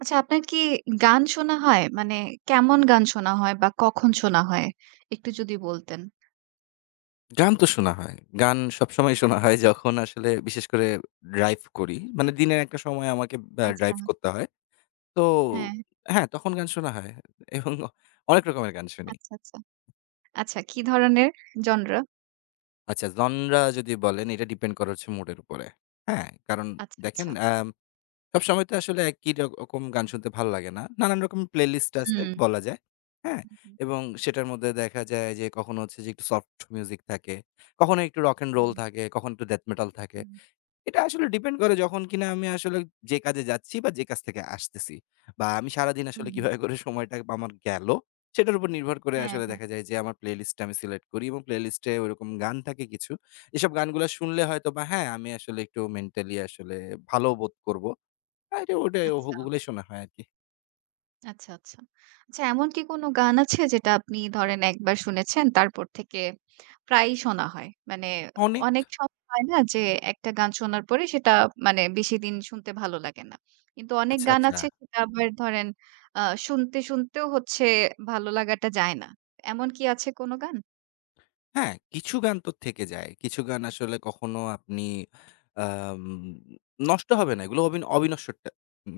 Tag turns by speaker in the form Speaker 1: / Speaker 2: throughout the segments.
Speaker 1: আচ্ছা আপনার কি গান শোনা হয়? মানে কেমন গান শোনা হয় বা কখন শোনা হয়? একটু যদি বলতেন।
Speaker 2: গান তো শোনা হয়। গান সবসময় শোনা হয় যখন আসলে বিশেষ করে ড্রাইভ করি। মানে দিনের একটা সময় আমাকে
Speaker 1: আচ্ছা।
Speaker 2: ড্রাইভ করতে হয়। তো
Speaker 1: হ্যাঁ।
Speaker 2: হ্যাঁ, তখন গান শোনা হয় এবং অনেক রকমের গান শুনি।
Speaker 1: আচ্ছা, আচ্ছা। আচ্ছা কি ধরনের? জনরা।
Speaker 2: আচ্ছা জনরা যদি বলেন এটা ডিপেন্ড করে হচ্ছে মুডের উপরে। হ্যাঁ, কারণ
Speaker 1: আচ্ছা,
Speaker 2: দেখেন
Speaker 1: আচ্ছা।
Speaker 2: সবসময় তো আসলে একই রকম গান শুনতে ভালো লাগে না। নানান রকম প্লেলিস্ট আছে
Speaker 1: হুম।
Speaker 2: বলা যায়। হ্যাঁ?
Speaker 1: হুম, হুম,
Speaker 2: এবং সেটার মধ্যে দেখা যায় যে কখনো হচ্ছে যে একটু সফট মিউজিক থাকে, কখনো একটু রক অ্যান্ড রোল
Speaker 1: হুম,
Speaker 2: থাকে, কখনো একটু ডেথ মেটাল থাকে।
Speaker 1: হুম,
Speaker 2: এটা আসলে ডিপেন্ড করে যখন কিনা আমি আসলে যে কাজে যাচ্ছি বা যে কাজ থেকে আসতেছি। বা আমি সারাদিন
Speaker 1: হুম,
Speaker 2: আসলে
Speaker 1: হুম।
Speaker 2: কিভাবে করে সময়টা আমার গেল, সেটার উপর নির্ভর করে
Speaker 1: হ্যাঁ,
Speaker 2: আসলে
Speaker 1: হ্যাঁ।
Speaker 2: দেখা যায় যে আমার প্লেলিস্ট টা আমি সিলেক্ট করি এবং প্লেলিস্ট এ ওইরকম গান থাকে কিছু। এসব গানগুলা শুনলে হয়তোবা হ্যাঁ, আমি আসলে একটু মেন্টালি আসলে ভালো বোধ করব। এটা ওটাই
Speaker 1: আচ্ছা।
Speaker 2: ওগুলাই শোনা হয় আরকি।
Speaker 1: আচ্ছা, আচ্ছা। আচ্ছা এমন কি কোনো গান আছে যেটা আপনি ধরেন একবার শুনেছেন তারপর থেকে প্রায়ই শোনা হয়? মানে
Speaker 2: অনেক।
Speaker 1: অনেক সময় হয় না যে একটা গান শোনার পরে সেটা মানে বেশিদিন শুনতে ভালো লাগে না। কিন্তু অনেক
Speaker 2: আচ্ছা,
Speaker 1: গান
Speaker 2: আচ্ছা।
Speaker 1: আছে সেটা আবার ধরেন আ শুনতে, শুনতেও হচ্ছে ভালো লাগাটা যায় না। এমন কি আছে কোনো গান?
Speaker 2: হ্যাঁ, কিছু গান তো থেকে যায়। কিছু গান আসলে কখনো আপনি আম নষ্ট হবে না। এগুলো অবিন অবিনশ্বর টা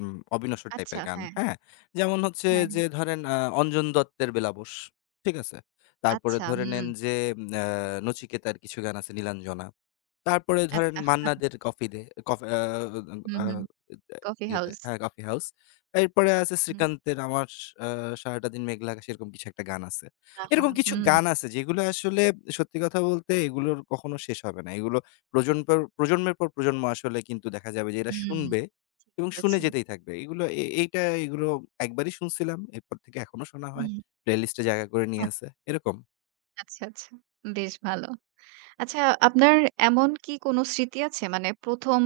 Speaker 2: উম অবিনশ্বর টাইপের
Speaker 1: আচ্ছা
Speaker 2: গান।
Speaker 1: হ্যাঁ,
Speaker 2: হ্যাঁ? যেমন হচ্ছে
Speaker 1: হ্যাঁ,
Speaker 2: যে
Speaker 1: হ্যাঁ।
Speaker 2: ধরেন অঞ্জন দত্তের 'বেলাবোস'। ঠিক আছে? তারপরে
Speaker 1: আচ্ছা,
Speaker 2: ধরে
Speaker 1: হুম,
Speaker 2: নেন যে আ নচিকেতার কিছু গান আছে 'নীলাঞ্জনা'। তারপরে ধরেন
Speaker 1: আচ্ছা।
Speaker 2: মান্নাদের কফি ডে কফ আ
Speaker 1: হুম,
Speaker 2: আ
Speaker 1: হুম। কফি
Speaker 2: ইয়ে দেয়
Speaker 1: হাউস।
Speaker 2: হ্যাঁ, কফি হাউস। এরপরে আছে
Speaker 1: হুম,
Speaker 2: শ্রীকান্তের আমার আ সারাটা দিন মেঘলা আকাশ এরকম কিছু একটা গান আছে।
Speaker 1: আহা!
Speaker 2: এরকম কিছু
Speaker 1: হুম,
Speaker 2: গান আছে যেগুলো আসলে সত্যি কথা বলতে এগুলোর কখনো শেষ হবে না। এগুলো প্রজন্ম প্রজন্মের পর প্রজন্ম আসলে কিন্তু দেখা যাবে যে এরা
Speaker 1: হুম।
Speaker 2: শুনবে
Speaker 1: ঠিক
Speaker 2: এবং শুনে
Speaker 1: বলেছেন।
Speaker 2: যেতেই থাকবে। এগুলো এ এইটা এগুলো একবারই শুনছিলাম। এরপর থেকে এখনো শোনা হয়।
Speaker 1: হুম।
Speaker 2: প্লেলিস্টে জায়গা করে নিয়ে আছে। এরকম।
Speaker 1: আচ্ছা, আচ্ছা। বেশ ভালো। আচ্ছা আপনার এমন কি কোনো স্মৃতি আছে? মানে ১ম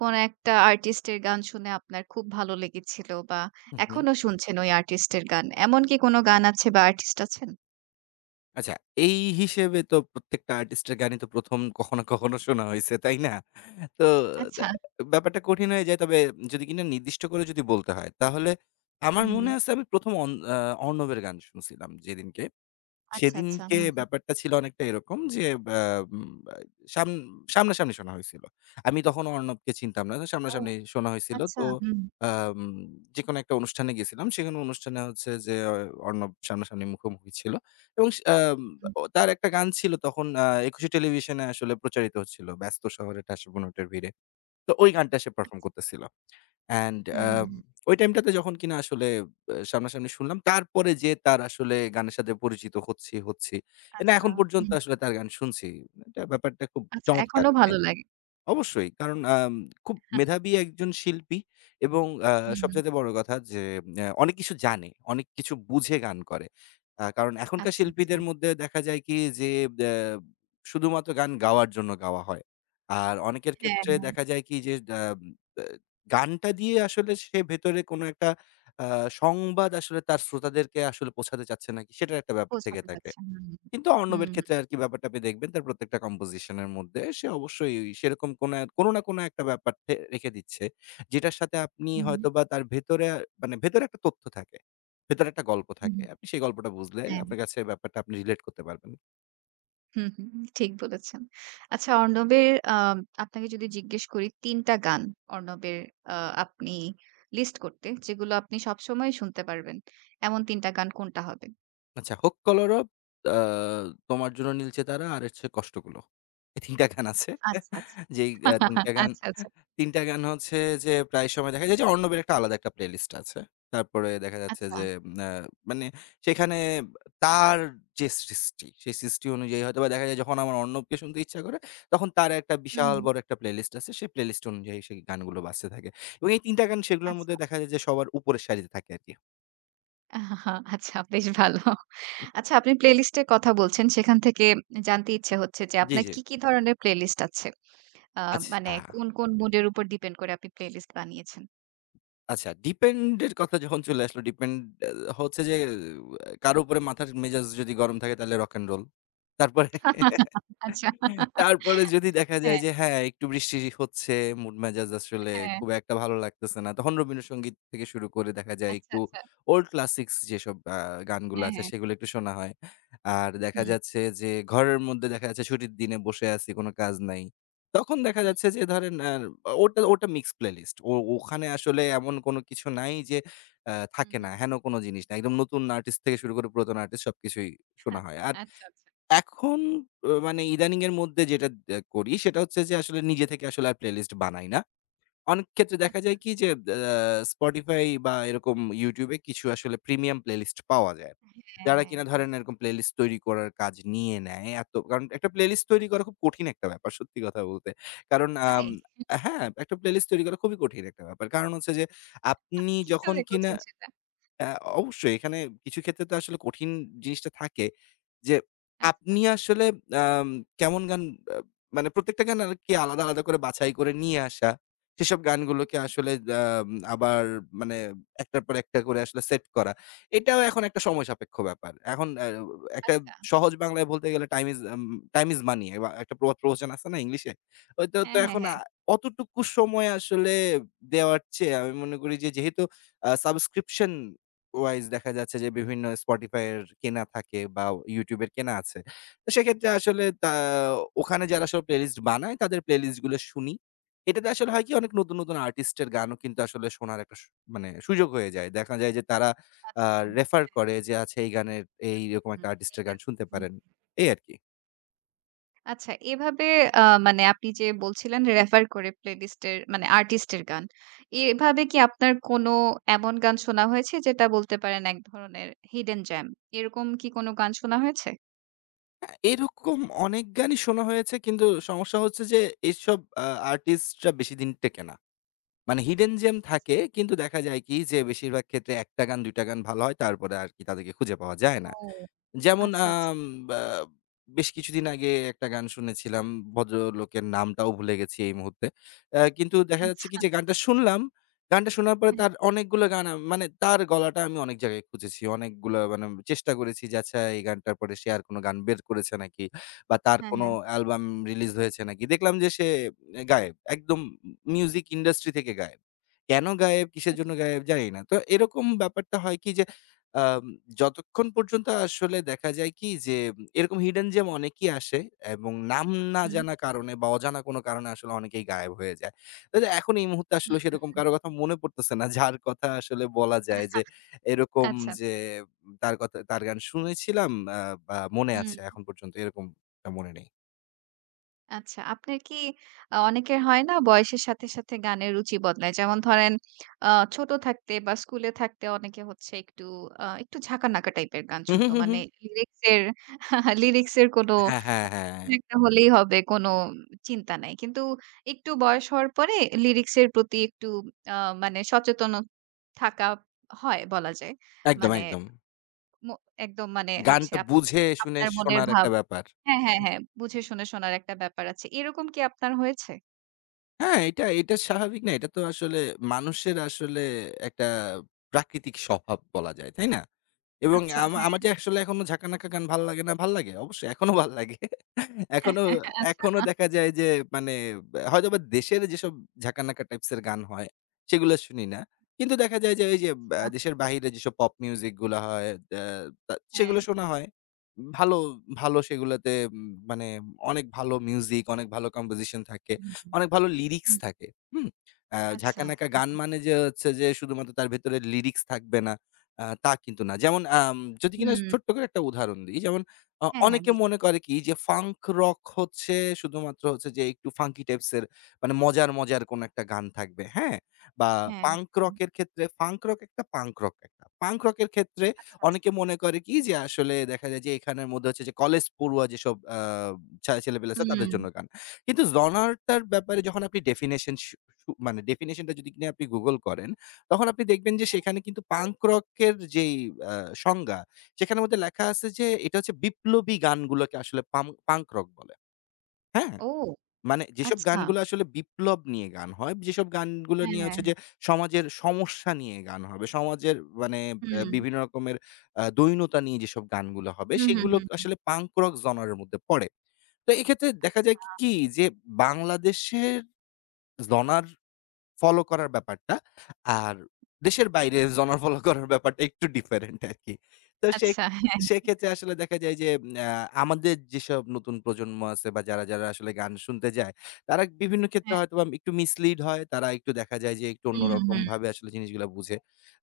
Speaker 1: কোনো একটা আর্টিস্টের গান শুনে আপনার খুব ভালো লেগেছিল বা
Speaker 2: হু, হু।
Speaker 1: এখনো শুনছেন ওই আর্টিস্টের গান। এমন কি কোনো গান আছে বা আর্টিস্ট আছেন?
Speaker 2: আচ্ছা, এই হিসেবে তো প্রত্যেকটা আর্টিস্টের গানই তো ১ম কখনো, কখনো শোনা হইছে, তাই না? তো দা
Speaker 1: আচ্ছা।
Speaker 2: ব্যাপারটা কঠিন হয়ে যায়। তবে যদি কিনা নির্দিষ্ট করে যদি বলতে হয়, তাহলে আমার
Speaker 1: হুম,
Speaker 2: মনে
Speaker 1: হুম।
Speaker 2: আছে আমি ১ম অন আ অর্ণবের গান শুনছিলাম যেদিনকে।
Speaker 1: আচ্ছা, আচ্ছা।
Speaker 2: সেদিনকে
Speaker 1: হুম।
Speaker 2: ব্যাপারটা ছিল অনেকটা এরকম যে ব্যা উম ব্যা সাম সামনাসামনি শোনা হইছিল। আমি তখনো অর্ণবকে চিনতাম না। তো
Speaker 1: ও
Speaker 2: সামনাসামনি শোনা হইছিল।
Speaker 1: আচ্ছা।
Speaker 2: তো
Speaker 1: হুম,
Speaker 2: আম যেকোনো একটা অনুষ্ঠানে গেছিলাম। সেখানে অনুষ্ঠানে হচ্ছে যে অর্ণব সামনাসামনি মুখোমুখি ছিল এবং সে
Speaker 1: হুম।
Speaker 2: তার একটা গান ছিল তখন একুশে টেলিভিশনে আসলে প্রচারিত হচ্ছিল। ব্যস্ত শহরে ঠাসে বুনোটের ভিড়ে। তো ওই গানটা সে
Speaker 1: আচ্ছা।
Speaker 2: পারফর্ম করতেছিল। অ্যান্ড
Speaker 1: হুম, হুম, হুম।
Speaker 2: ওই টাইমটাতে যখন কিনা আসলে সামনাসামনি শুনলাম, তারপরে যেয়ে তার আসলে গানের সাথে পরিচিত হচ্ছি। না
Speaker 1: আচ্ছা।
Speaker 2: এখন পর্যন্ত
Speaker 1: হুম।
Speaker 2: আসলে তার গান শুনছি। এটা ব্যাপারটা খুব
Speaker 1: আচ্ছা
Speaker 2: চমৎকার
Speaker 1: এখনো
Speaker 2: আরকি।
Speaker 1: ভালো লাগে।
Speaker 2: অবশ্যই। কারণ খুব মেধাবী একজন শিল্পী এবং
Speaker 1: হুম, হুম।
Speaker 2: সবচাইতে বড় কথা যে অনেক কিছু জানে, অনেক কিছু বুঝে গান করে। কারণ এখনকার
Speaker 1: আচ্ছা, আচ্ছা।
Speaker 2: শিল্পীদের মধ্যে দেখা যায় কি যে অ্যা শুধুমাত্র গান গাওয়ার জন্য গাওয়া হয়। আর অনেকের
Speaker 1: হ্যাঁ,
Speaker 2: ক্ষেত্রে
Speaker 1: হ্যাঁ।
Speaker 2: দেখা যায় কি যে আ আ গানটা দিয়ে আসলে সে ভেতরে কোনো একটা আ সংবাদ আসলে তার শ্রোতাদেরকে আসলে পৌঁছাতে চাচ্ছে নাকি সেটার একটা ব্যাপার থেকে
Speaker 1: পৌঁছাতে
Speaker 2: থাকে।
Speaker 1: চাচ্ছেন। হুম,
Speaker 2: কিন্তু অর্ণবের
Speaker 1: হুম।
Speaker 2: ক্ষেত্রে আরকি ব্যাপারটা আপনি দেখবেন তার প্রত্যেকটা কম্পোজিশন এর মধ্যে সে অবশ্যই সেরকম কোনো না কোনো একটা ব্যাপার রেখে দিচ্ছে। যেটার সাথে আপনি
Speaker 1: হুম, হুম,
Speaker 2: হয়তোবা তার ভেতরে মানে ভেতরে একটা তথ্য থাকে। ভেতরে একটা গল্প
Speaker 1: হুম,
Speaker 2: থাকে। আপনি সেই গল্পটা বুঝলে
Speaker 1: হ্যাঁ।
Speaker 2: আপনার কাছে ব্যাপারটা আপনি রিলেট করতে পারবেন।
Speaker 1: হুম, হুম, ঠিক বলেছেন। আচ্ছা অর্ণবের আপনাকে যদি জিজ্ঞেস করি ৩ টা গান অর্ণবের আ আপনি লিস্ট করতে যেগুলো আপনি সবসময় শুনতে পারবেন। এমন ৩ টা গান কোনটা হবে?
Speaker 2: আচ্ছা, হোক কলরব, আ তোমার জন্য নীলচে তারা আর হচ্ছে কষ্টগুলো। ৩ টা গান আছে।
Speaker 1: আচ্ছা, আচ্ছা।
Speaker 2: যেই আ ৩ টা গান
Speaker 1: আচ্ছা, আচ্ছা।
Speaker 2: ৩ টা গান হচ্ছে যে প্রায় সময় দেখা যায় যে অর্ণবের একটা আলাদা একটা প্লেলিস্ট আছে। তারপরে দেখা যাচ্ছে
Speaker 1: আচ্ছা।
Speaker 2: যে আ মানে সেখানে তার যে সৃষ্টি, সেই সৃষ্টি অনুযায়ী হয়তোবা দেখা যায় যখন আমার অর্ণবকে শুনতে ইচ্ছা করে, তখন তার একটা বিশাল
Speaker 1: হুম,
Speaker 2: বড় একটা প্লেলিস্ট আছে। সেই প্লেলিস্ট অনুযায়ী সেই গানগুলো বাজতে থাকে। এবং এই ৩ টা গান সেগুলোর মধ্যে
Speaker 1: আচ্ছা।
Speaker 2: দেখা যায় যে সবার উপরের সারিতে থাকে আরকি।
Speaker 1: আহা, আচ্ছা বেশ ভালো। আচ্ছা আপনি প্লেলিস্ট এর কথা বলছেন সেখান থেকে জানতে ইচ্ছে হচ্ছে যে
Speaker 2: জি,
Speaker 1: আপনার
Speaker 2: জি।
Speaker 1: কি, কি ধরনের প্লেলিস্ট আছে? আ মানে
Speaker 2: আচ্ছা।
Speaker 1: কোন, কোন মুড এর উপর ডিপেন্ড করে আপনি প্লেলিস্ট বানিয়েছেন?
Speaker 2: আচ্ছা ডিপেন্ড এর কথা যখন চলে আসলো, ডিপেন্ড আ হচ্ছে যে কারো উপরে মাথার মেজাজ যদি গরম থাকে তাহলে রক অ্যান্ড রোল। তারপরে
Speaker 1: আচ্ছা।
Speaker 2: তারপরে যদি দেখা যায়
Speaker 1: হ্যাঁ,
Speaker 2: যে হ্যাঁ, একটু বৃষ্টি হচ্ছে, মুড মেজাজ আসলে
Speaker 1: হ্যাঁ।
Speaker 2: খুব একটা ভালো লাগতেছে না। তখন রবীন্দ্রসঙ্গীত থেকে শুরু করে দেখা যায়
Speaker 1: আচ্ছা,
Speaker 2: একটু
Speaker 1: আচ্ছা।
Speaker 2: ওল্ড ক্লাসিকস যেসব গানগুলো
Speaker 1: হ্যাঁ,
Speaker 2: আছে
Speaker 1: হ্যাঁ।
Speaker 2: সেগুলো একটু শোনা হয়। আর দেখা
Speaker 1: হুম,
Speaker 2: যাচ্ছে যে ঘরের মধ্যে দেখা যাচ্ছে ছুটির দিনে বসে আছি, কোনো কাজ নাই। তখন দেখা
Speaker 1: হুম,
Speaker 2: যাচ্ছে যে ধরেন ওটা মিক্স প্লেলিস্ট। ওখানে আসলে এমন কোনো কিছু নাই যে
Speaker 1: হুম,
Speaker 2: থাকে না।
Speaker 1: হুম।
Speaker 2: হেন কোনো জিনিস না। একদম নতুন আর্টিস্ট থেকে শুরু করে পুরাতন আর্টিস্ট সবকিছুই
Speaker 1: হা
Speaker 2: শোনা হয়। আর
Speaker 1: আচ্ছা, আচ্ছা।
Speaker 2: এখন মানে ইদানিং এর মধ্যে যেটা করি সেটা হচ্ছে যে আসলে নিজে থেকে আসলে আর প্লেলিস্ট বানাই না। অনেক ক্ষেত্রে দেখা
Speaker 1: আচ্ছা।
Speaker 2: যায় কি যে Spotify বা এরকম YouTube এ কিছু আসলে প্রিমিয়াম প্লেলিস্ট পাওয়া যায়। যারা
Speaker 1: হ্যাঁ,
Speaker 2: কিনা
Speaker 1: হ্যাঁ।
Speaker 2: ধরেন এরকম প্লেলিস্ট তৈরি করার কাজ নিয়ে নেয়। এত কারণ একটা প্লেলিস্ট তৈরি করা খুব কঠিন একটা ব্যাপার সত্যি কথা বলতে। কারণ
Speaker 1: তাই?
Speaker 2: হ্যাঁ, একটা প্লেলিস্ট তৈরি করা খুবই কঠিন একটা ব্যাপার। কারণ হচ্ছে যে আপনি যখন
Speaker 1: কিভাবে
Speaker 2: কিনা
Speaker 1: কঠিন সেটা?
Speaker 2: অ্যা অবশ্যই এখানে কিছু ক্ষেত্রে তো আসলে কঠিন জিনিসটা থাকে যে
Speaker 1: আচ্ছা।
Speaker 2: আপনি আসলে আম কেমন গান আ মানে প্রত্যেকটা গান আরকি আলাদা, আলাদা করে বাছাই করে নিয়ে আসা। সেসব
Speaker 1: হুম,
Speaker 2: গানগুলোকে আসলে আম আবার মানে একটার পর একটা করে আসলে সেট করা। এটাও এখন একটা সময় সাপেক্ষ ব্যাপার। এখন একটা
Speaker 1: আচ্ছা।
Speaker 2: সহজ বাংলায় বলতে গেলে টাইম ইস মানি বা একটা প্রবাদ প্রবচন আছে না ইংলিশে? ওইটা তো তো
Speaker 1: হ্যাঁ, হ্যাঁ,
Speaker 2: এখন
Speaker 1: হ্যাঁ।
Speaker 2: অতটুকু সময় আসলে দেওয়ার চেয়ে আমি মনে করি যে যেহেতু সাবস্ক্রিপশন ওয়াইজ দেখা যাচ্ছে যে বিভিন্ন Spotify এর কেনা থাকে বা YouTube এর কেনা আছে। তো সেক্ষেত্রে আসলে ওখানে যারা আসলে প্লেলিস্ট বানায় তাদের প্লেলিস্ট গুলো শুনি। এটাতে আসলে হয় কি অনেক নতুন, নতুন আর্টিস্ট এর গানও কিন্তু আসলে শোনার একটা মানে সুযোগ হয়ে যায়। দেখা যায় যে তারা আ
Speaker 1: আচ্ছা। হ্যাঁ।
Speaker 2: রেফার করে যে আচ্ছা এই গানের
Speaker 1: হুম,
Speaker 2: এইরকম একটা
Speaker 1: হুম।
Speaker 2: আর্টিস্ট
Speaker 1: এই
Speaker 2: এর গান
Speaker 1: গান।
Speaker 2: শুনতে
Speaker 1: হুম।
Speaker 2: পারেন। এই আরকি।
Speaker 1: আচ্ছা এভাবে আ মানে আপনি যে বলছিলেন রেফার করে প্লেলিস্ট এর মানে আর্টিস্ট এর গান। এভাবে কি আপনার কোনো এমন গান শোনা হয়েছে যেটা বলতে পারেন এক ধরনের হিডেন জ্যাম? এরকম কি কোনো গান শোনা হয়েছে?
Speaker 2: হ্যাঁ, এরকম অনেক গানই শোনা হয়েছে কিন্তু সমস্যা হচ্ছে যে এসব আ আর্টিস্টরা বেশিদিন টেকে না। মানে হিডেন জেম
Speaker 1: আচ্ছা।
Speaker 2: থাকে কিন্তু দেখা যায় কি যে বেশিরভাগ ক্ষেত্রে ১ টা গান ২ টা গান ভালো হয় তারপরে আর কি তাদেরকে খুঁজে পাওয়া যায় না।
Speaker 1: ও
Speaker 2: যেমন
Speaker 1: আচ্ছা, আচ্ছা।
Speaker 2: বা বেশ কিছুদিন আগে একটা গান শুনেছিলাম, ভদ্রলোকের নামটাও ভুলে গেছি এই মুহূর্তে। কিন্তু দেখা যাচ্ছে
Speaker 1: আচ্ছা।
Speaker 2: কি যে গানটা শুনলাম, গানটা শোনার পরে
Speaker 1: হ্যাঁ,
Speaker 2: তার অনেকগুলো গান মানে তার গলাটা আমি অনেক জায়গায় খুঁজেছি। অনেকগুলা মানে চেষ্টা করেছি যে আচ্ছা এই গানটার পরে সে আর কোনো গান বের করেছে নাকি বা তার
Speaker 1: হ্যাঁ,
Speaker 2: কোনো
Speaker 1: হ্যাঁ।
Speaker 2: অ্যালবাম রিলিজ হয়েছে নাকি? দেখলাম যে সে গায়েব। একদম মিউজিক ইন্ডাস্ট্রি থেকে গায়েব। কেন গায়েব? কিসের জন্য
Speaker 1: ওকে।
Speaker 2: গায়েব? জানি না। তো এরকম ব্যাপারটা হয় কি যে আ যতক্ষণ পর্যন্ত আসলে দেখা যায় কি যে এরকম হিডেন জেম অনেকেই আসে এবং নাম না
Speaker 1: হুম,
Speaker 2: জানা কারণে বা অজানা কোনো কারণে আসলে অনেকেই গায়েব হয়ে যায়। তো যে এখন এই মুহূর্তে আসলে সেরকম কারো
Speaker 1: হুম।
Speaker 2: কথা মনে পড়তেছে না যার কথা আসলে বলা যায় যে এরকম
Speaker 1: আচ্ছা,
Speaker 2: যে
Speaker 1: আচ্ছা।
Speaker 2: তার কথা তার গান শুনেছিলাম আ বা মনে
Speaker 1: হুম,
Speaker 2: আছে এখন পর্যন্ত এরকমটা মনে নেই।
Speaker 1: আচ্ছা। আপনার কি অনেকের হয় না বয়সের সাথে, সাথে গানের রুচি বদলায়। যেমন ধরেন আ ছোট থাকতে বা স্কুলে থাকতে অনেকে হচ্ছে একটু একটু ঝাঁকানাকা টাইপের গান
Speaker 2: হু, হু,
Speaker 1: শুনতো।
Speaker 2: হু, হু।
Speaker 1: মানে লিরিক্স এর লিরিক্স এর কোনো,
Speaker 2: হ্যাঁ, হ্যাঁ, হ্যাঁ।
Speaker 1: কোনো একটা হলেই হবে কোনো চিন্তা নাই। কিন্তু একটু বয়স হওয়ার পরে লিরিক্স এর প্রতি একটু আ মানে সচেতন থাকা হয় বলা যায়।
Speaker 2: একদম,
Speaker 1: মানে
Speaker 2: একদম।
Speaker 1: মো একদম মানে হচ্ছে
Speaker 2: গানটা
Speaker 1: আপনি
Speaker 2: বুঝে শুনে
Speaker 1: আপনার মনের
Speaker 2: শোনার
Speaker 1: ভাব
Speaker 2: একটা ব্যাপার।
Speaker 1: হ্যাঁ, হ্যাঁ, হ্যাঁ। বুঝে শুনে শোনার একটা ব্যাপার আছে। এরকম কি আপনার হয়েছে?
Speaker 2: হ্যাঁ, এটা স্বাভাবিক না। এটা তো আসলে মানুষের আসলে একটা প্রাকৃতিক স্বভাব বলা যায়, তাই না? এবং
Speaker 1: আচ্ছা,
Speaker 2: আমা
Speaker 1: হ্যাঁ।
Speaker 2: আমার যে আসলে এখনো ঝাঁকানাকা গান ভাল লাগে না, ভাল লাগে। অবশ্যই এখনো ভাল লাগে। এখনো,
Speaker 1: আচ্ছা।
Speaker 2: এখনো দেখা যায় যে মানে হয়তোবা দেশের যেসব ঝাঁকানাকা টাইপস এর গান হয়, সেগুলো শুনি না। কিন্তু দেখা যায় যে ওই যে দেশের বাহিরে যেসব পপ মিউজিক গুলা হয়, আ তা
Speaker 1: হ্যাঁ।
Speaker 2: সেগুলো শোনা হয়। ভালো, ভালো সেগুলাতে মানে অনেক ভালো মিউজিক, অনেক ভালো কম্পোজিশন থাকে।
Speaker 1: হুম,
Speaker 2: অনেক ভালো লিরিক্স
Speaker 1: হুম।
Speaker 2: থাকে। হুম?
Speaker 1: আচ্ছা।
Speaker 2: ঝাঁকানাকা গান
Speaker 1: হ্যাঁ।
Speaker 2: মানে যে হচ্ছে যে শুধুমাত্র তার ভেতরে লিরিক্স থাকবে না, তা কিন্তু না। যেমন যদি কিনা
Speaker 1: হুম।
Speaker 2: ছোট্ট করে একটা উদাহরণ দিই। যেমন
Speaker 1: হ্যাঁ, হ্যাঁ।
Speaker 2: অনেকে
Speaker 1: দিন।
Speaker 2: মনে করে কি যে ফাঙ্ক রক হচ্ছে শুধুমাত্র হচ্ছে যে একটু ফাঙ্কি টাইপস এর মানে মজার, মজার কোন একটা গান থাকবে। হ্যাঁ? বা
Speaker 1: হ্যাঁ,
Speaker 2: পাঙ্ক
Speaker 1: হ্যাঁ।
Speaker 2: রক এর ক্ষেত্রে ফাঙ্ক রক একটা, পাঙ্ক রক একটা। পাঙ্ক রক এর ক্ষেত্রে
Speaker 1: আচ্ছা, আচ্ছা।
Speaker 2: অনেকে মনে করে কি যে আসলে দেখা যায় যে এখানের মধ্যে হচ্ছে যে কলেজ পড়ুয়া যেসব আ ছা ছেলেপেলে আছে তাদের
Speaker 1: হুম।
Speaker 2: জন্য গান। কিন্তু জনার্টার ব্যাপারে যখন আপনি ডেফিনেশন শু শু মানে ডেফিনেশনটা যদি কিনা আপনি গুগল করেন, তখন আপনি দেখবেন যে সেখানে কিন্তু পাঙ্ক রকের যেই আ সংজ্ঞা, সেখানের মধ্যে লেখা আছে যে এটা হচ্ছে বিপ্লবী গানগুলোকে আসলে পাঙ্ক রক বলে। হ্যাঁ?
Speaker 1: ও!
Speaker 2: মানে যেসব
Speaker 1: আচ্ছা।
Speaker 2: গানগুলো আসলে বিপ্লব নিয়ে গান হয়, যেসব গানগুলো
Speaker 1: হ্যাঁ,
Speaker 2: নিয়ে
Speaker 1: হ্যাঁ,
Speaker 2: হচ্ছে যে
Speaker 1: হ্যাঁ।
Speaker 2: সমাজের সমস্যা নিয়ে গান হবে, সমাজের মানে
Speaker 1: হুম।
Speaker 2: বিভিন্ন রকমের দৈন্যতা নিয়ে যেসব গানগুলো হবে,
Speaker 1: হুম, হুম,
Speaker 2: সেগুলো
Speaker 1: হুম, হুম।
Speaker 2: আসলে পাঙ্ক রক জনার এর মধ্যে পড়ে। তো এক্ষেত্রে দেখা যায় কি
Speaker 1: আচ্ছা।
Speaker 2: কি যে বাংলাদেশের জনার ফলো করার ব্যাপারটা। আর দেশের বাইরে জনার ফলো করার ব্যাপারটা একটু ডিফারেন্ট আরকি। তো সে
Speaker 1: আচ্ছা। হ্যাঁ, হ্যাঁ,
Speaker 2: সেক্ষেত্রে আসলে দেখা যায় যে আ আমাদের যেসব নতুন প্রজন্ম আছে বা যারা আসলে গান শুনতে যায়, তারা বিভিন্ন ক্ষেত্রে
Speaker 1: হ্যাঁ।
Speaker 2: হয়তোবা একটু মিসলিড হয়। তারা একটু দেখা যায় যে একটু
Speaker 1: হুম, হুম।
Speaker 2: অন্যরকমভাবে আসলে জিনিসগুলা বুঝে।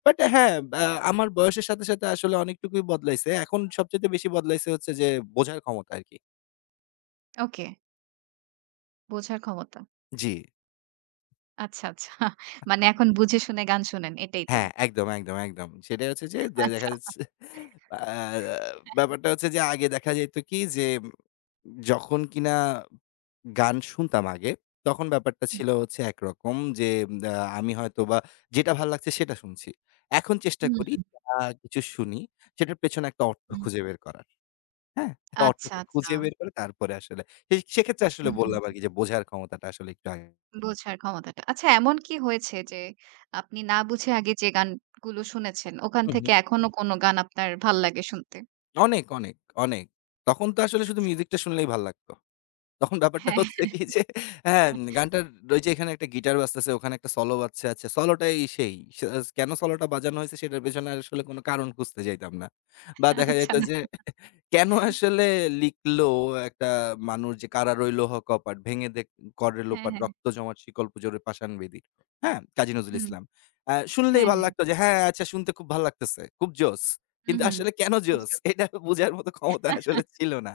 Speaker 2: বাট হ্যাঁ, আ আমার বয়সের সাথে আসলে অনেকটুকুই বদলাইছে। এখন সবচাইতে বেশি বদলাইছে হচ্ছে যে বোঝার ক্ষমতা আরকি।
Speaker 1: ওকে। বোঝার ক্ষমতা।
Speaker 2: জি।
Speaker 1: আচ্ছা, আচ্ছা। মানে এখন বুঝে শুনে গান শোনেন এটাই তো?
Speaker 2: হ্যাঁ, একদম, একদম, একদম। সেটাই হচ্ছে যে দেখা
Speaker 1: আচ্ছা।
Speaker 2: যাচ্ছে আ
Speaker 1: হ্যাঁ,
Speaker 2: ব্যাপারটা হচ্ছে যে আগে দেখা যেত কি যে যখন কিনা গান শুনতাম আগে, তখন ব্যাপারটা
Speaker 1: হ্যাঁ।
Speaker 2: ছিল হচ্ছে একরকম যে আ আমি হয়তোবা যেটা ভাল লাগছে সেটা শুনছি। এখন চেষ্টা
Speaker 1: হুম,
Speaker 2: করি
Speaker 1: হুম।
Speaker 2: আ কিছু শুনি সেটার পেছনে একটা অর্থ খুঁজে বের করার। হ্যাঁ?
Speaker 1: আচ্ছা,
Speaker 2: অর্থটা
Speaker 1: আচ্ছা।
Speaker 2: খুঁজে বের করে তারপরে আসলে সেক্ষেত্রে আসলে
Speaker 1: হুম।
Speaker 2: বললাম আরকি যে বোঝার ক্ষমতাটা আসলে একটু আগে
Speaker 1: বোঝার ক্ষমতাটা। আচ্ছা এমন কি হয়েছে যে আপনি না বুঝে আগে যে গানগুলো শুনেছেন ওখান
Speaker 2: হুম, হুম।
Speaker 1: থেকে এখনো কোনো গান আপনার ভাল লাগে শুনতে?
Speaker 2: অনেক, অনেক, অনেক। তখন তো আসলে শুধু
Speaker 1: আচ্ছা।
Speaker 2: মিউজিকটা শুনলেই ভাল লাগতো। তখন ব্যাপারটা
Speaker 1: হ্যাঁ,
Speaker 2: হচ্ছে কি যে হ্যাঁ, গানটার ওই যে এখানে একটা গিটার বাজতেছে, ওখানে একটা সলো বাজছে। আচ্ছা সলোটাই সেই। কেন সলোটা বাজানো হয়েছে সেটার পেছনে আসলে কোনো কারণ খুঁজতে যাইতাম না। বা দেখা
Speaker 1: আচ্ছা।
Speaker 2: যাইত যে কেন আসলে লিখলো একটা মানুষ যে কারা রইল হ কপাট ভেঙে দে করে
Speaker 1: হ্যাঁ,
Speaker 2: লোপাট
Speaker 1: হ্যাঁ।
Speaker 2: রক্ত জমাট শিকল পুজোরে পাষাণ বেদি। হ্যাঁ? কাজী নজরুল
Speaker 1: হুম।
Speaker 2: ইসলাম। শুনলেই
Speaker 1: হ্যাঁ,
Speaker 2: ভাল
Speaker 1: হ্যাঁ।
Speaker 2: লাগতো যে হ্যাঁ, আচ্ছা শুনতে খুব ভাল লাগতেছে। খুব জোস।
Speaker 1: হুম,
Speaker 2: কিন্তু
Speaker 1: হুম।
Speaker 2: আসলে কেন
Speaker 1: খুব
Speaker 2: জোস?
Speaker 1: জোর।
Speaker 2: এটা বুঝার মতো ক্ষমতা আসলে ছিল না।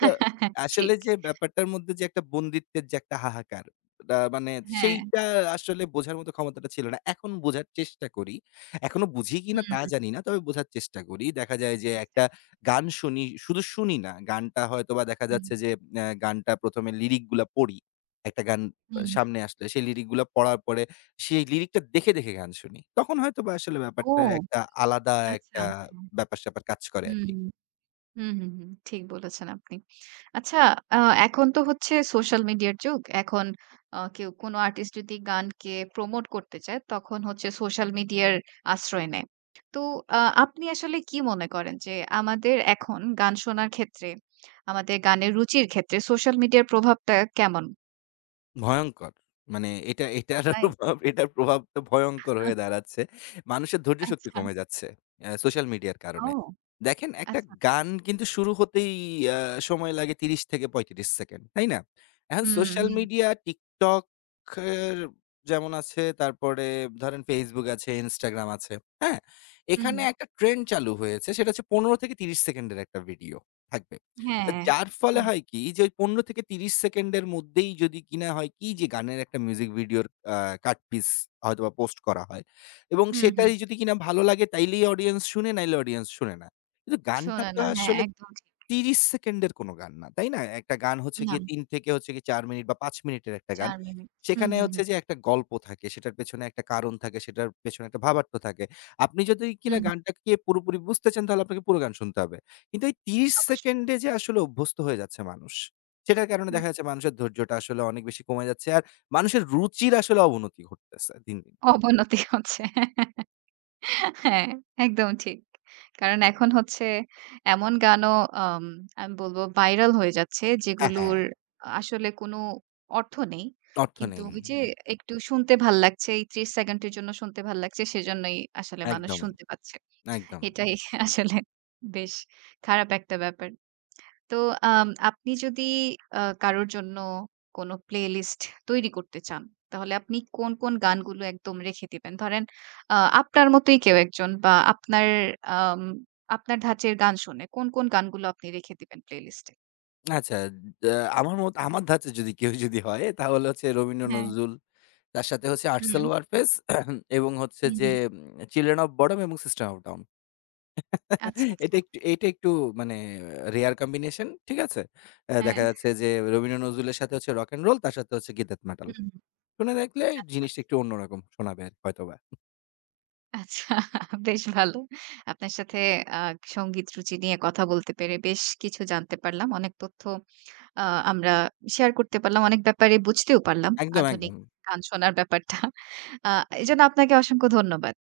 Speaker 2: তো আসলে
Speaker 1: ঠিক।
Speaker 2: যে ব্যাপারটার মধ্যে যে একটা বন্দিত্বের যে একটা হাহাকার, এটা মানে
Speaker 1: হ্যাঁ।
Speaker 2: সেইটা আসলে বোঝার মতো ক্ষমতাটা ছিল না। এখন বোঝার চেষ্টা করি। এখনো বুঝি কিনা তা
Speaker 1: হুম।
Speaker 2: জানি না। তবে বোঝার চেষ্টা করি। দেখা যায় যে
Speaker 1: চেষ্টা
Speaker 2: একটা
Speaker 1: করি।
Speaker 2: গান শুনি, শুধু শুনি না, গানটা হয়তোবা দেখা
Speaker 1: হুম,
Speaker 2: যাচ্ছে যে গানটা ১ম এ লিরিক গুলা পড়ি। একটা গান
Speaker 1: হুম, হুম।
Speaker 2: সামনে আসলে সেই লিরিক গুলা পড়ার পরে সেই লিরিকটা দেখে গান শুনি। তখন হয়তোবা আসলে ব্যাপারটা
Speaker 1: ও!
Speaker 2: একটা আলাদা
Speaker 1: আচ্ছা।
Speaker 2: একটা
Speaker 1: হ্যাঁ।
Speaker 2: ব্যাপার-স্যাপার কাজ করে আরকি।
Speaker 1: হুম। হুম, হুম, হুম। ঠিক বলেছেন আপনি। আচ্ছা আ এখন তো হচ্ছে সোশ্যাল মিডিয়ার যুগ। এখন কেউ কোনো আর্টিস্ট যদি গানকে প্রমোট করতে চায়, তখন হচ্ছে সোশ্যাল মিডিয়ার আশ্রয় নেয়। তো আ আপনি আসলে কি মনে করেন যে আমাদের এখন গান শোনার ক্ষেত্রে, আমাদের গানের রুচির ক্ষেত্রে সোশ্যাল মিডিয়ার প্রভাবটা কেমন?
Speaker 2: ভয়ংকর। মানে
Speaker 1: তাই?
Speaker 2: এটার প্রভাবটা ভয়ংকর হয়ে দাঁড়াচ্ছে। মানুষের ধৈর্য শক্তি
Speaker 1: আচ্ছা।
Speaker 2: কমে যাচ্ছে সোশ্যাল মিডিয়ার
Speaker 1: ও!
Speaker 2: কারণে। দেখেন একটা
Speaker 1: আচ্ছা, আচ্ছা।
Speaker 2: গান কিন্তু শুরু হতেই আ সময় লাগে ৩০ থেকে ৩৫ সেকেন্ড, তাই না? এখন
Speaker 1: হুম,
Speaker 2: সোশ্যাল
Speaker 1: হুম,
Speaker 2: মিডিয়া TikTok এর যেমন আছে, তারপরে ধরেন Facebook আছে, Instagram আছে, হ্যাঁ?
Speaker 1: হুম,
Speaker 2: এখানে
Speaker 1: হুম।
Speaker 2: একটা ট্রেন্ড চালু হয়েছে সেটা হচ্ছে ১৫ থেকে ৩০ সেকেন্ডের একটা ভিডিও থাকবে। তো
Speaker 1: হ্যাঁ,
Speaker 2: যার ফলে
Speaker 1: হ্যাঁ। হ্যাঁ।
Speaker 2: হয় কি যে ওই ১৫ থেকে ৩০ সেকেন্ডের মধ্যেই যদি কিনা হয় কি যে গানের একটা মিউজিক ভিডিওর আ কাট পিস হয়তোবা পোস্ট করা হয় এবং
Speaker 1: হুম, হুম।
Speaker 2: সেটাই যদি কিনা ভালো লাগে তাইলেই অডিয়েন্স শুনে, নাইলে অডিয়েন্স শুনে না। কিন্তু গানটা
Speaker 1: শোনে
Speaker 2: তো
Speaker 1: না। হ্যাঁ,
Speaker 2: আসলে
Speaker 1: একদম ঠিক।
Speaker 2: ৩০ সেকেন্ডের কোনো গান না, তাই না? একটা গান হচ্ছে
Speaker 1: না,
Speaker 2: গিয়ে ৩ থেকে হচ্ছে গিয়ে ৪ মিনিট বা ৫ মিনিটের একটা গান।
Speaker 1: ৪ মিনিট। হুম,
Speaker 2: সেখানে
Speaker 1: হুম,
Speaker 2: হচ্ছে
Speaker 1: হুম।
Speaker 2: যে একটা গল্প থাকে, সেটার পেছনে একটা কারণ থাকে, সেটার পেছনে একটা ভাবার্থ থাকে। আপনি যদি কিনা
Speaker 1: হুম, হুম।
Speaker 2: গানটাকে পুরোপুরি বুঝতে চান তাহলে আপনাকে পুরো গান শুনতে হবে। কিন্তু এই ৩০
Speaker 1: অবশ্যই।
Speaker 2: সেকেন্ডে যে আসলে অভ্যস্ত হয়ে যাচ্ছে মানুষ, সেটার কারণে দেখা যাচ্ছে মানুষের ধৈর্যটা আসলে অনেক বেশি কমে যাচ্ছে। আর মানুষের রুচির আসলে অবনতি ঘটতেছে দিন, দিন।
Speaker 1: অবনতি হচ্ছে। হ্যাঁ, একদম ঠিক। কারণ এখন হচ্ছে এমন গানও আম আমি বলবো ভাইরাল হয়ে যাচ্ছে
Speaker 2: হ্যাঁ, হ্যাঁ,
Speaker 1: যেগুলোর আসলে কোনো অর্থ নেই।
Speaker 2: অর্থ
Speaker 1: কিন্তু
Speaker 2: নেই।
Speaker 1: ওই যে
Speaker 2: হুম,
Speaker 1: একটু শুনতে ভাল লাগছে, এই ৩০ সেকেন্ডের জন্য শুনতে ভাল লাগছে সেজন্যই আসলে মানুষ
Speaker 2: একদম,
Speaker 1: শুনতে পাচ্ছে।
Speaker 2: একদম।
Speaker 1: এটাই আসলে বেশ খারাপ একটা ব্যাপার। তো আপনি যদি কারোর জন্য কোনো প্লেলিস্ট তৈরি করতে চান, তাহলে আপনি কোন, কোন গানগুলো একদম রেখে দিবেন? ধরেন আ আপনার মতোই কেউ একজন বা আপনার আম আপনার ধাঁচের গান শোনে। কোন, কোন গানগুলো আপনি রেখে দিবেন প্লেলিস্টে?
Speaker 2: আচ্ছা, আ আমার মত আমার ধাঁচে যদি কেউ যদি হয় তাহলে হচ্ছে রবীন্দ্র
Speaker 1: হ্যাঁ।
Speaker 2: নজরুল, তার সাথে হচ্ছে আর্টসেল
Speaker 1: হুম,
Speaker 2: ওয়ারফেজ এবং হচ্ছে
Speaker 1: হুম,
Speaker 2: যে
Speaker 1: হুম।
Speaker 2: 'চিলড্রেন অফ বডম' এবং 'সিস্টেম অফ ডাউন'
Speaker 1: আচ্ছা, আচ্ছা।
Speaker 2: এটা একটু মানে রেয়ার কম্বিনেশন, ঠিক আছে?
Speaker 1: হ্যাঁ।
Speaker 2: দেখা যাচ্ছে যে রবীন্দ্র নজরুলের সাথে হচ্ছে রক অ্যান্ড রোল, তার সাথে হচ্ছে গীতাত মেটাল।
Speaker 1: হুম, হুম,
Speaker 2: শুনে দেখলে
Speaker 1: আচ্ছা, আচ্ছা।
Speaker 2: জিনিসটা একটু অন্যরকম শোনাবে আরকি হয়তোবা।
Speaker 1: আচ্ছা বেশ ভালো। আপনার সাথে আ সংগীত রুচি নিয়ে কথা বলতে পেরে বেশ কিছু জানতে পারলাম। অনেক তথ্য আ আমরা শেয়ার করতে পারলাম। অনেক ব্যাপারে বুঝতেও পারলাম।
Speaker 2: একদম,
Speaker 1: আধুনিক
Speaker 2: একদম।
Speaker 1: গান শোনার ব্যাপারটা। আ এজন্য আপনাকে অসংখ্য ধন্যবাদ।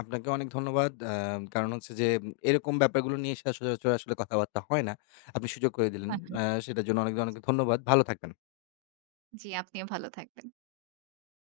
Speaker 2: আপনাকে অনেক ধন্যবাদ। কারণ হচ্ছে যে এরকম ব্যাপারগুলো নিয়ে সচরাচর আসলে কথাবার্তা হয় না। আপনি সুযোগ করে দিলেন।
Speaker 1: হ্যাঁ, হ্যাঁ।
Speaker 2: সেটার জন্য অনেক, অনেক ধন্যবাদ। ভালো থাকবেন।
Speaker 1: জি, আপনিও ভালো থাকবেন।